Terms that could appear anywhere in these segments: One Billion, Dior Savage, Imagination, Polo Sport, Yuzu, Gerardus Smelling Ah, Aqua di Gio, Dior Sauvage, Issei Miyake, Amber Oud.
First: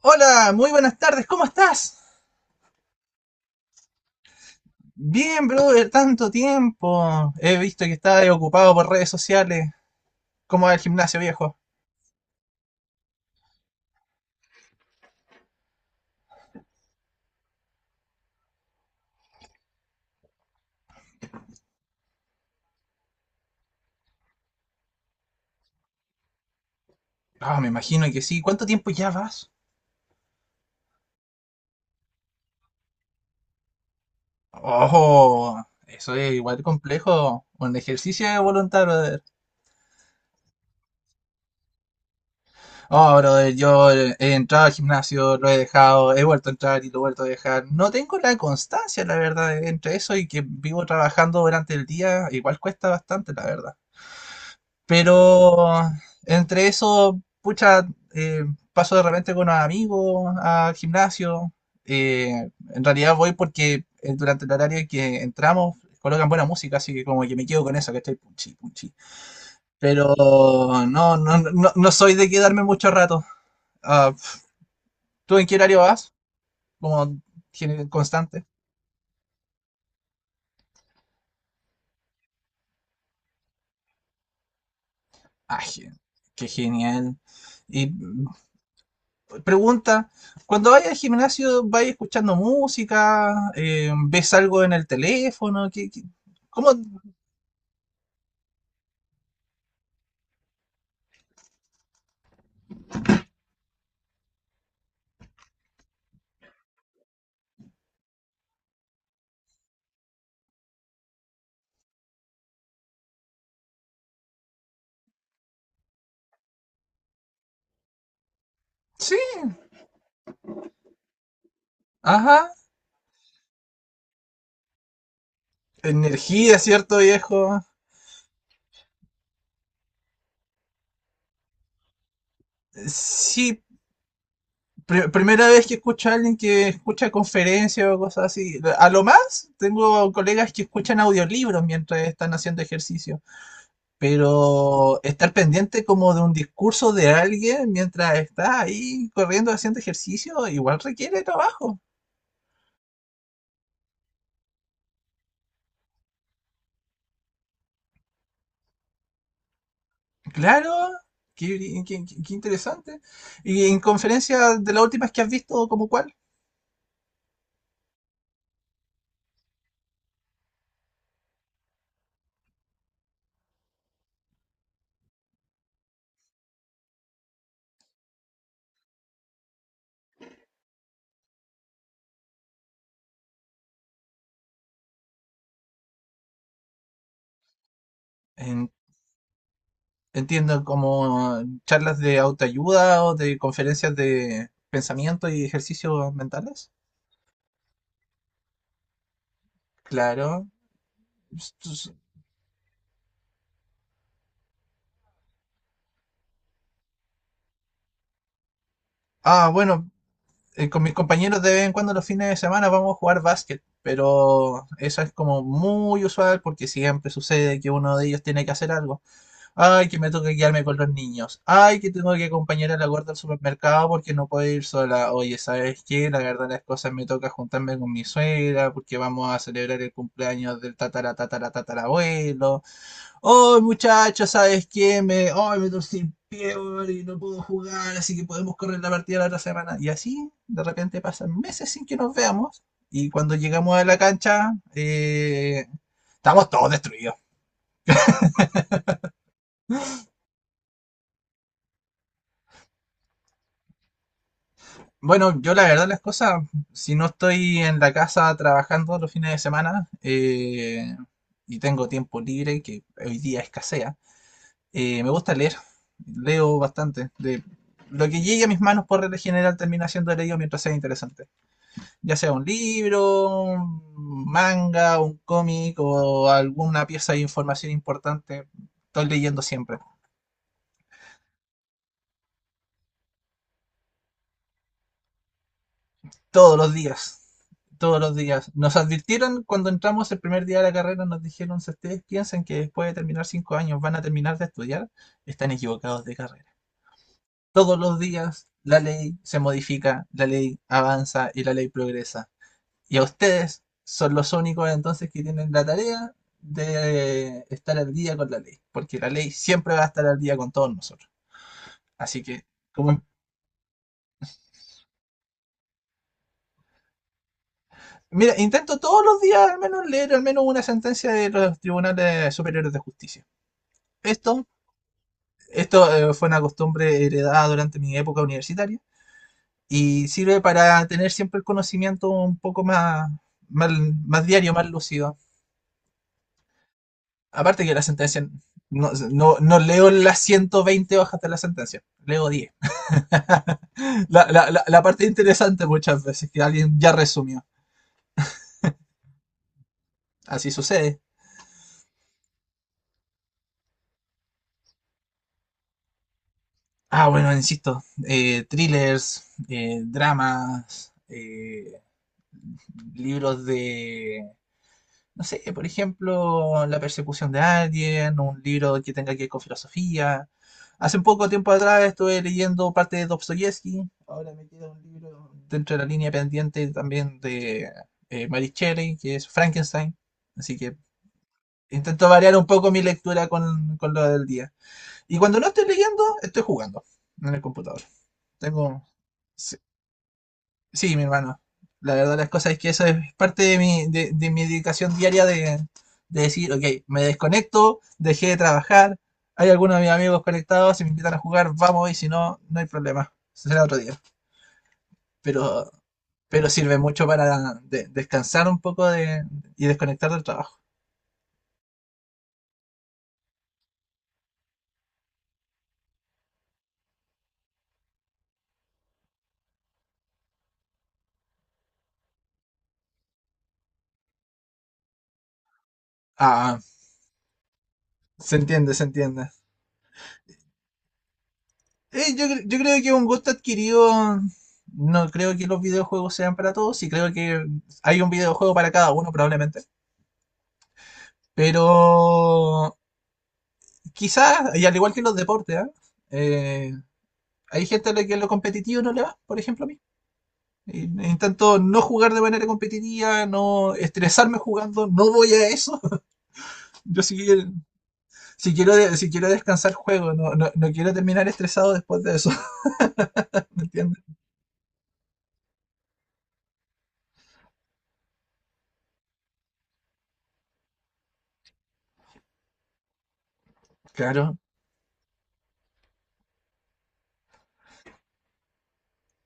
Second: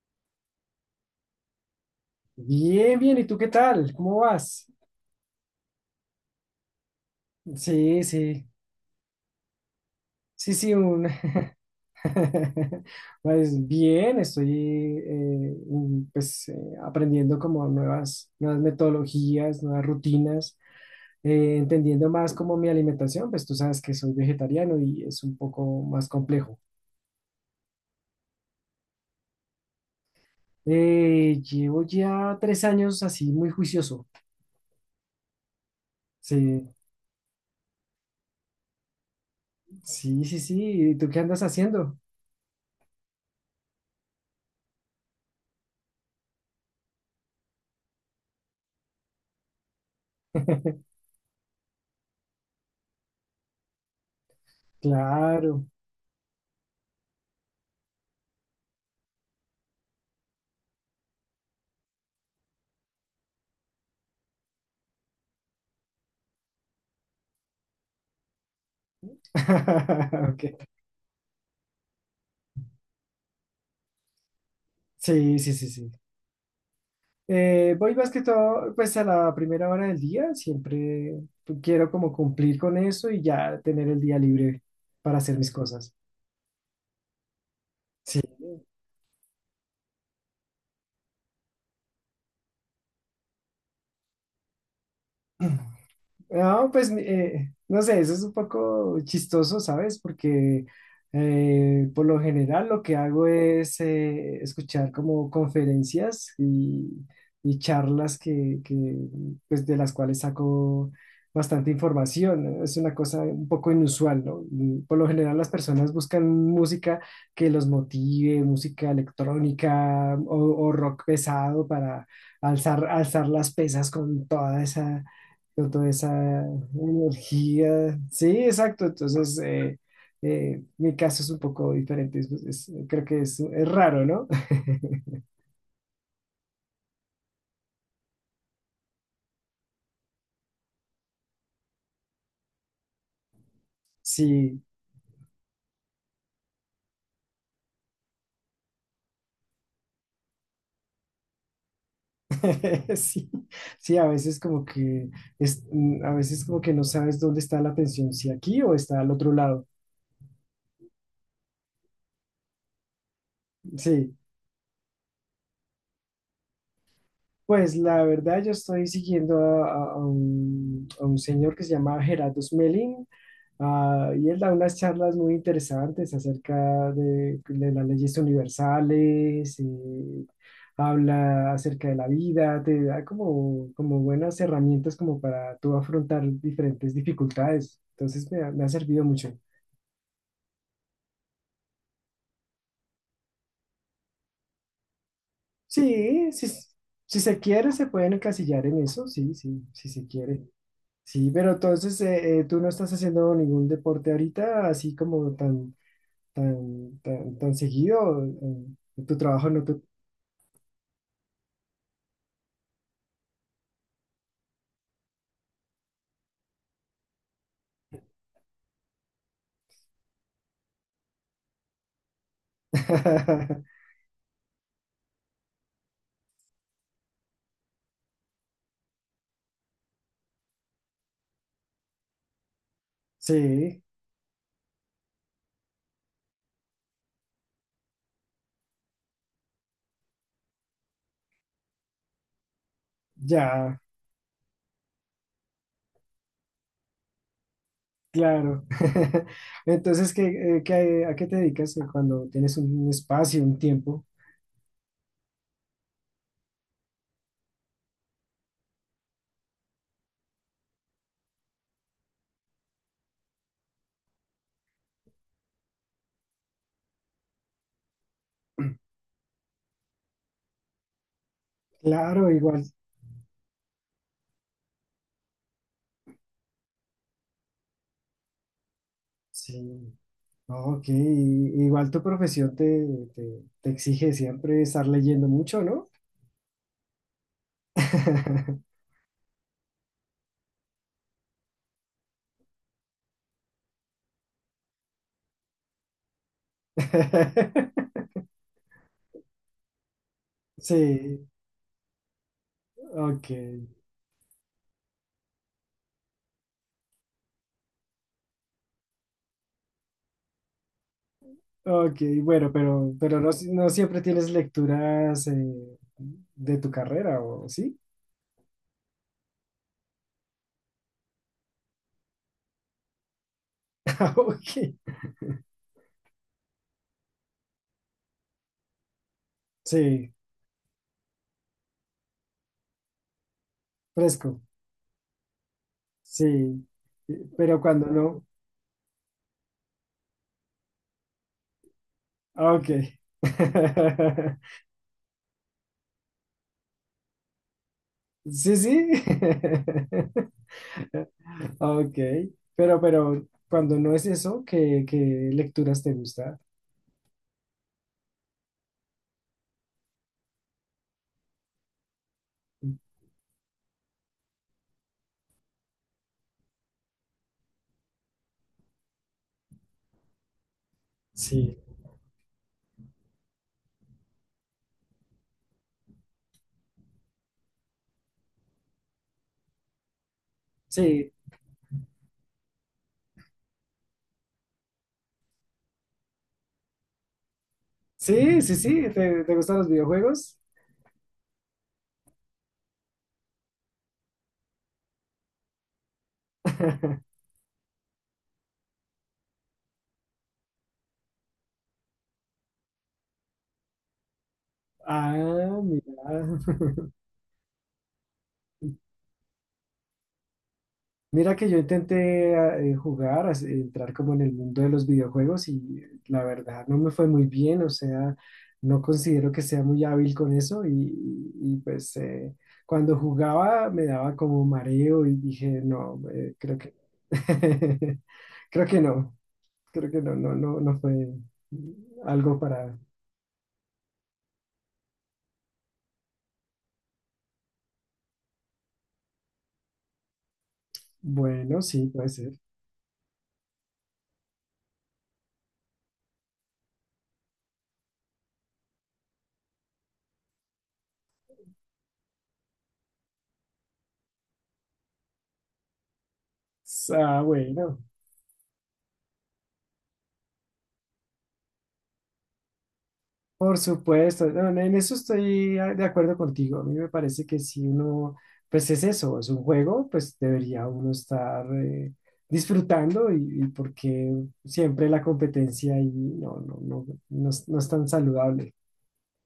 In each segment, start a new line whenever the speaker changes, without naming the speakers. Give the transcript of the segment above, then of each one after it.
Hola, muy buenas tardes, ¿cómo estás?
Bien, bien, ¿y tú qué tal? ¿Cómo vas?
Bien, brother, tanto tiempo. He visto que
Sí,
estás
sí,
ocupado por redes sociales.
sí,
¿Cómo va
sí,
el gimnasio, viejo?
pues bien, estoy eh, un- pues, eh, aprendiendo como nuevas metodologías, nuevas rutinas, entendiendo más como mi alimentación, pues tú sabes que soy vegetariano y es un poco más complejo.
Ah, me imagino que sí. ¿Cuánto tiempo ya vas?
Llevo ya tres años así muy juicioso.
Oh, eso es igual
Sí,
complejo. Un ejercicio de voluntad, brother.
sí, sí, sí, ¿y tú qué andas haciendo?
Oh, brother, yo he entrado al gimnasio, lo he dejado, he vuelto a entrar y lo he vuelto a dejar. No tengo la constancia, la verdad, entre eso y que vivo trabajando durante el día, igual cuesta bastante, la verdad.
Claro.
Pero entre eso, pucha, eh, paso de repente con los amigos al gimnasio. En realidad voy porque durante el horario en que entramos colocan buena música, así que como que me quedo con eso, que estoy punchi, punchi. Pero
Ok.
no, no, no, no soy de quedarme mucho rato. Ah, pf, ¿tú
Sí,
en
sí,
qué
sí,
horario
sí.
vas? Como
Voy más que
constante.
todo, pues a la primera hora del día, siempre quiero como cumplir con eso y ya tener el día libre para hacer mis
Ah,
cosas.
gen- qué genial. Y
Sí.
pregunta, cuando vayas al gimnasio, ¿vayas escuchando música? ¿Ves algo en el teléfono? ¿Qué, qué?
No,
Cómo
pues no sé, eso es un poco chistoso, ¿sabes? Porque por lo general lo que hago es escuchar como conferencias y charlas pues de las cuales saco bastante información, ¿no? Es una cosa un poco inusual, ¿no? Y por lo general las personas buscan música que los motive, música
Sí,
electrónica o rock pesado para
ajá.
alzar las pesas con toda esa
Energía, ¿cierto, viejo?
energía. Sí, exacto. Entonces, mi caso es un poco diferente. Creo que
Sí,
es raro, ¿no?
primera vez que escucho a alguien que escucha conferencias o cosas así. A lo más, tengo colegas que escuchan audiolibros mientras están haciendo ejercicio.
Sí,
Pero estar pendiente como de un discurso de alguien mientras está ahí corriendo haciendo ejercicio, igual requiere trabajo.
sí, sí, a veces como que es, a veces como que no sabes dónde está la atención, si aquí o está al otro lado.
Claro, qué interesante. ¿Y en
Sí,
conferencias de las últimas que has visto, como cuál?
pues la verdad yo estoy siguiendo a un señor que se llama Gerardus Smelling. Ah, y él da unas charlas muy interesantes acerca de las leyes universales. Habla acerca de la vida, te da como, como buenas herramientas como para tú afrontar diferentes dificultades. Entonces me ha
En-
servido mucho.
entiendo como charlas de autoayuda o de conferencias de pensamiento y ejercicios
Sí, sí,
mentales.
si se quiere se pueden encasillar en eso, sí, sí, si se
Claro.
quiere. Sí,
S-
pero
s-
entonces tú no estás haciendo ningún deporte ahorita así como tan seguido. Tu
Ah,
trabajo no te
bueno, con mis compañeros de vez en cuando los fines de semana vamos a jugar básquet, pero eso es como muy usual porque siempre sucede que uno de ellos tiene que hacer algo. Ay, que me toca quedarme con los niños. Ay, que tengo que acompañar a la gorda al supermercado porque no puedo ir sola. Oye, ¿sabes qué? La verdad las cosas me toca juntarme con mi suegra porque vamos a celebrar el cumpleaños del tatara tatara tatara. Oh,
sí,
muchachos, ¿sabes qué? Me, oh, me torcí el pie, weón, y no puedo jugar, así que podemos correr la partida la otra semana. Y así, de repente pasan meses sin que nos veamos. Y cuando llegamos
ya,
a la cancha, estamos todos destruidos.
claro. Entonces, ¿ a qué te dedicas cuando tienes un espacio, un tiempo?
Bueno, yo la verdad las cosas, si no estoy en la casa trabajando los fines de semana y tengo tiempo libre, que hoy día escasea, me gusta leer, leo bastante. De lo que llegue a mis manos por regla general termina siendo leído mientras sea interesante. Ya
Claro,
sea un
igual,
libro, un manga, un cómic o alguna pieza de información importante. Estoy leyendo
sí.
siempre,
No, ok, igual tu profesión te exige siempre estar leyendo mucho, ¿no?
todos los días. Todos los días. Nos advirtieron cuando entramos el primer día de la carrera, nos dijeron, si ustedes piensan que después de terminar 5 años van a terminar de estudiar, están equivocados de carrera. Todos los días la ley se modifica, la ley
Sí,
avanza y la ley progresa. Y a
ok,
ustedes son los únicos entonces que tienen la tarea de estar al día con la ley, porque la ley siempre va a estar al día con todos nosotros.
ok,
Así que,
bueno,
como,
pero no, no siempre tienes lecturas de tu carrera, ¿o sí?
mira, intento todos los días al menos leer al menos una sentencia de los tribunales superiores de justicia. Esto,
Ok,
esto, fue una costumbre heredada durante mi época universitaria y
sí,
sirve para tener siempre el conocimiento un poco más, más, más
fresco.
diario, más lúcido.
Sí, pero
Aparte que la
cuando no,
sentencia, no, no, no leo las 120 hojas de la sentencia, leo diez.
ah, ok.
la, la, la, la parte interesante muchas veces, que alguien ya resumió.
Sí, sí.
Así sucede.
Ok, pero cuando no es eso, ¿ qué lecturas te gusta?
Ah, bueno, insisto, thrillers, dramas, libros de no sé, por ejemplo, la persecución de alguien, un libro que tenga que ver con filosofía. Hace un poco tiempo
Sí,
atrás estuve leyendo parte de Dostoyevsky, ahora me queda un libro dentro de la línea pendiente también de Mary Shelley, que es Frankenstein, así que
sí,
intento variar un poco mi lectura con lo del día. Y cuando no estoy leyendo, estoy jugando en el computador.
sí, sí, sí,
Tengo
¿te, te
sí,
gustan los videojuegos?
sí, mi hermano. La verdad, las cosas es que eso es parte de mi dedicación diaria de decir, ok, me desconecto, dejé de trabajar, hay algunos de mis amigos conectados, si me invitan a jugar, vamos y si no, no hay problema, será otro día.
Ah,
Pero,
mira.
pero sirve mucho para descansar un poco de, y desconectar del trabajo.
Mira que yo intenté jugar, entrar como en el mundo de los videojuegos y la verdad no me fue muy bien, o sea, no considero que sea muy hábil con eso y, pues cuando jugaba me daba como mareo y dije, no, creo
Ah,
que,
se
creo
entiende,
que
se
no,
entiende.
creo que no, no, no, no fue
Yo,
algo
yo
para,
creo que un gusto adquirido, no creo que los videojuegos sean para todos y creo que hay un videojuego para cada uno probablemente. Pero
bueno, sí, puede ser.
quizás, y al igual que en los deportes, ¿ah? Eh, hay gente a la que lo competitivo no le va, por ejemplo a mí. Y- Intento no jugar de manera competitiva, no estresarme jugando, no voy a eso. Yo sí,
Ah,
que-
bueno.
si quiero, si quiero descansar, juego, no, no, no quiero terminar estresado después de eso.
Por
¿Me entiendes?
supuesto, no, en eso estoy de acuerdo contigo. A mí me parece que si uno, pues es eso, es un juego, pues debería uno estar disfrutando y porque
Claro,
siempre la competencia ahí no, no, no, no, es no es tan saludable.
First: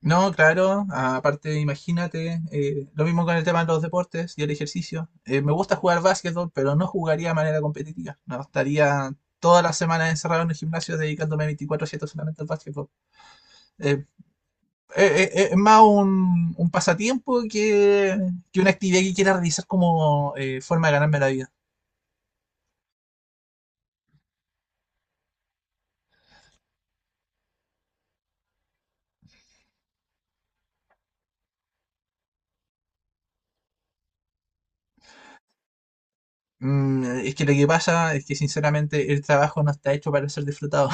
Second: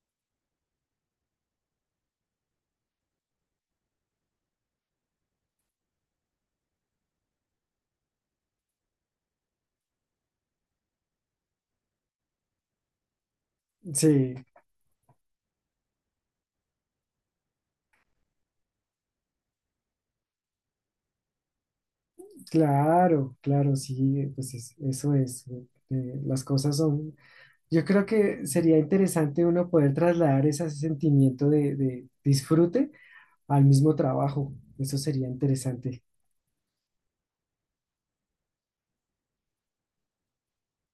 no, claro, aparte imagínate, lo mismo con el tema de los deportes y el ejercicio. Me gusta jugar básquetbol, pero no jugaría de manera competitiva. No estaría todas las semanas encerrado en el gimnasio dedicándome 24/7 solamente al básquetbol. Eh,
Sí,
es más un pasatiempo que una actividad que quiera realizar como forma de ganarme la vida.
claro, claro, sí, pues eso es. Las cosas son, yo creo que sería interesante uno poder trasladar ese sentimiento de disfrute al mismo trabajo. Eso sería interesante.
Mm, es que lo que pasa es que sinceramente el trabajo no está hecho para ser disfrutado.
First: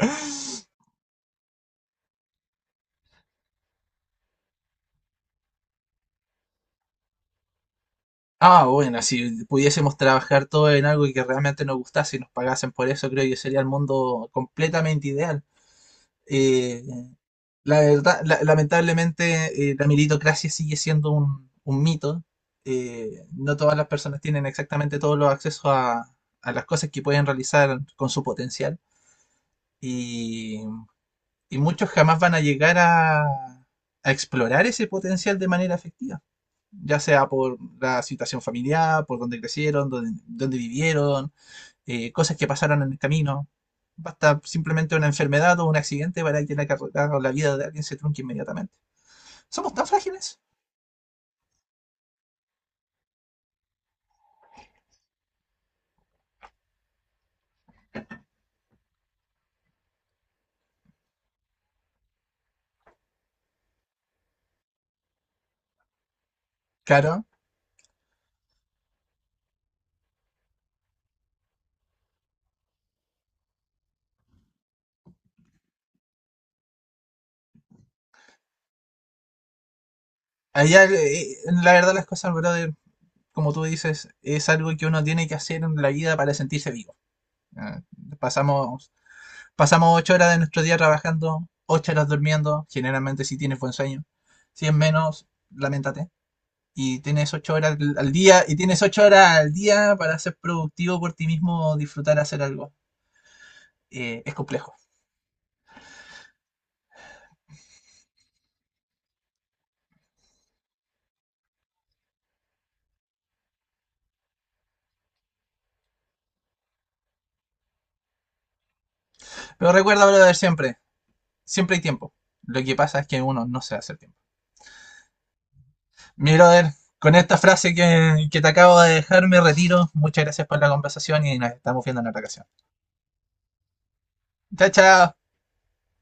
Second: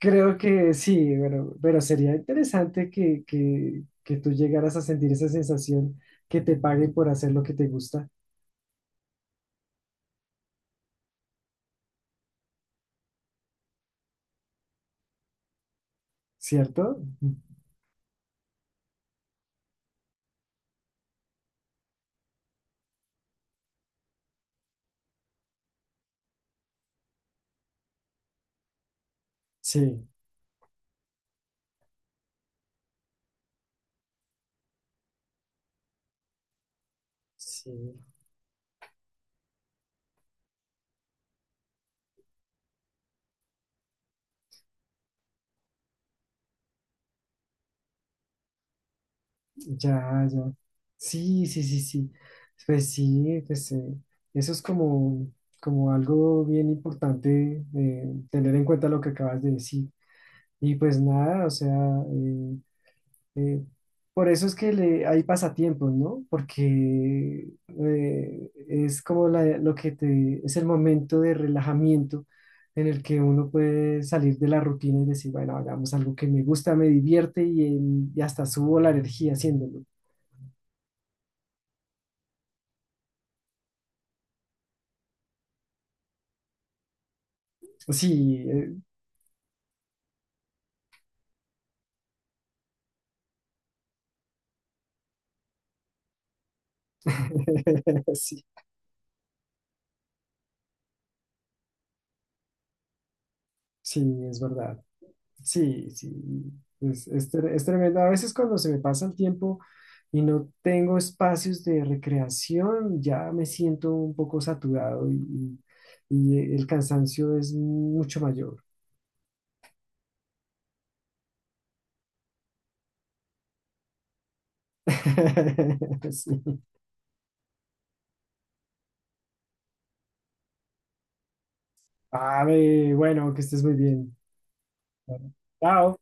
Creo que sí, pero sería interesante que tú llegaras a sentir esa sensación que te paguen por hacer lo que te gusta,
Ah, bueno, si pudiésemos trabajar todo en algo que realmente nos gustase y nos pagasen por eso, creo que sería el mundo completamente ideal. Eh,
¿cierto?
la verdad, lamentablemente, la meritocracia sigue siendo un mito. No todas las personas tienen exactamente todos los accesos a las cosas que pueden realizar con su potencial.
Sí,
Y, y muchos jamás van a llegar a explorar ese potencial de manera efectiva ya sea por
sí,
la situación familiar, por dónde crecieron, dónde, dónde vivieron, cosas que pasaron en el camino. Basta simplemente una enfermedad o un accidente para que la carrera o la vida de alguien se trunque inmediatamente. ¿Somos tan
ya,
frágiles?
ya. Sí, sí, sí, sí. Pues sí, pues eso es como, como algo bien importante tener en cuenta lo que acabas de decir. Y pues nada, o sea, eh, Eh, por eso es que le, hay pasatiempos, ¿no?
Claro.
Porque es como lo que te, es el momento de relajamiento en el que uno puede salir de la rutina y decir, bueno, hagamos algo que me gusta, me divierte y, y hasta subo la energía haciéndolo.
Allá, la verdad, las cosas, brother, como tú dices, es algo que uno tiene que hacer en la vida para sentirse vivo. Eh,
Sí,
pasamos, pasamos 8 horas de nuestro día trabajando, 8 horas durmiendo, generalmente si tienes buen sueño. Si es menos, lamentate. Y tienes 8 horas día
sí,
y tienes ocho horas al día para ser productivo por ti mismo disfrutar hacer algo.
sí,
Es
es
complejo.
verdad. Sí, sí, es, es tremendo. A veces cuando se me pasa el tiempo y no tengo espacios de recreación, ya me siento un poco saturado y el cansancio es mucho mayor.
Pero recuerda, brother, siempre, siempre hay tiempo. Lo que pasa es que uno no se hace tiempo. Mi
Sí.
brother, con esta frase que te acabo de dejar, me retiro. Muchas gracias por la conversación y nos estamos viendo en otra ocasión.
A bueno, que estés muy bien.
Chao, chao.
Bueno, chao.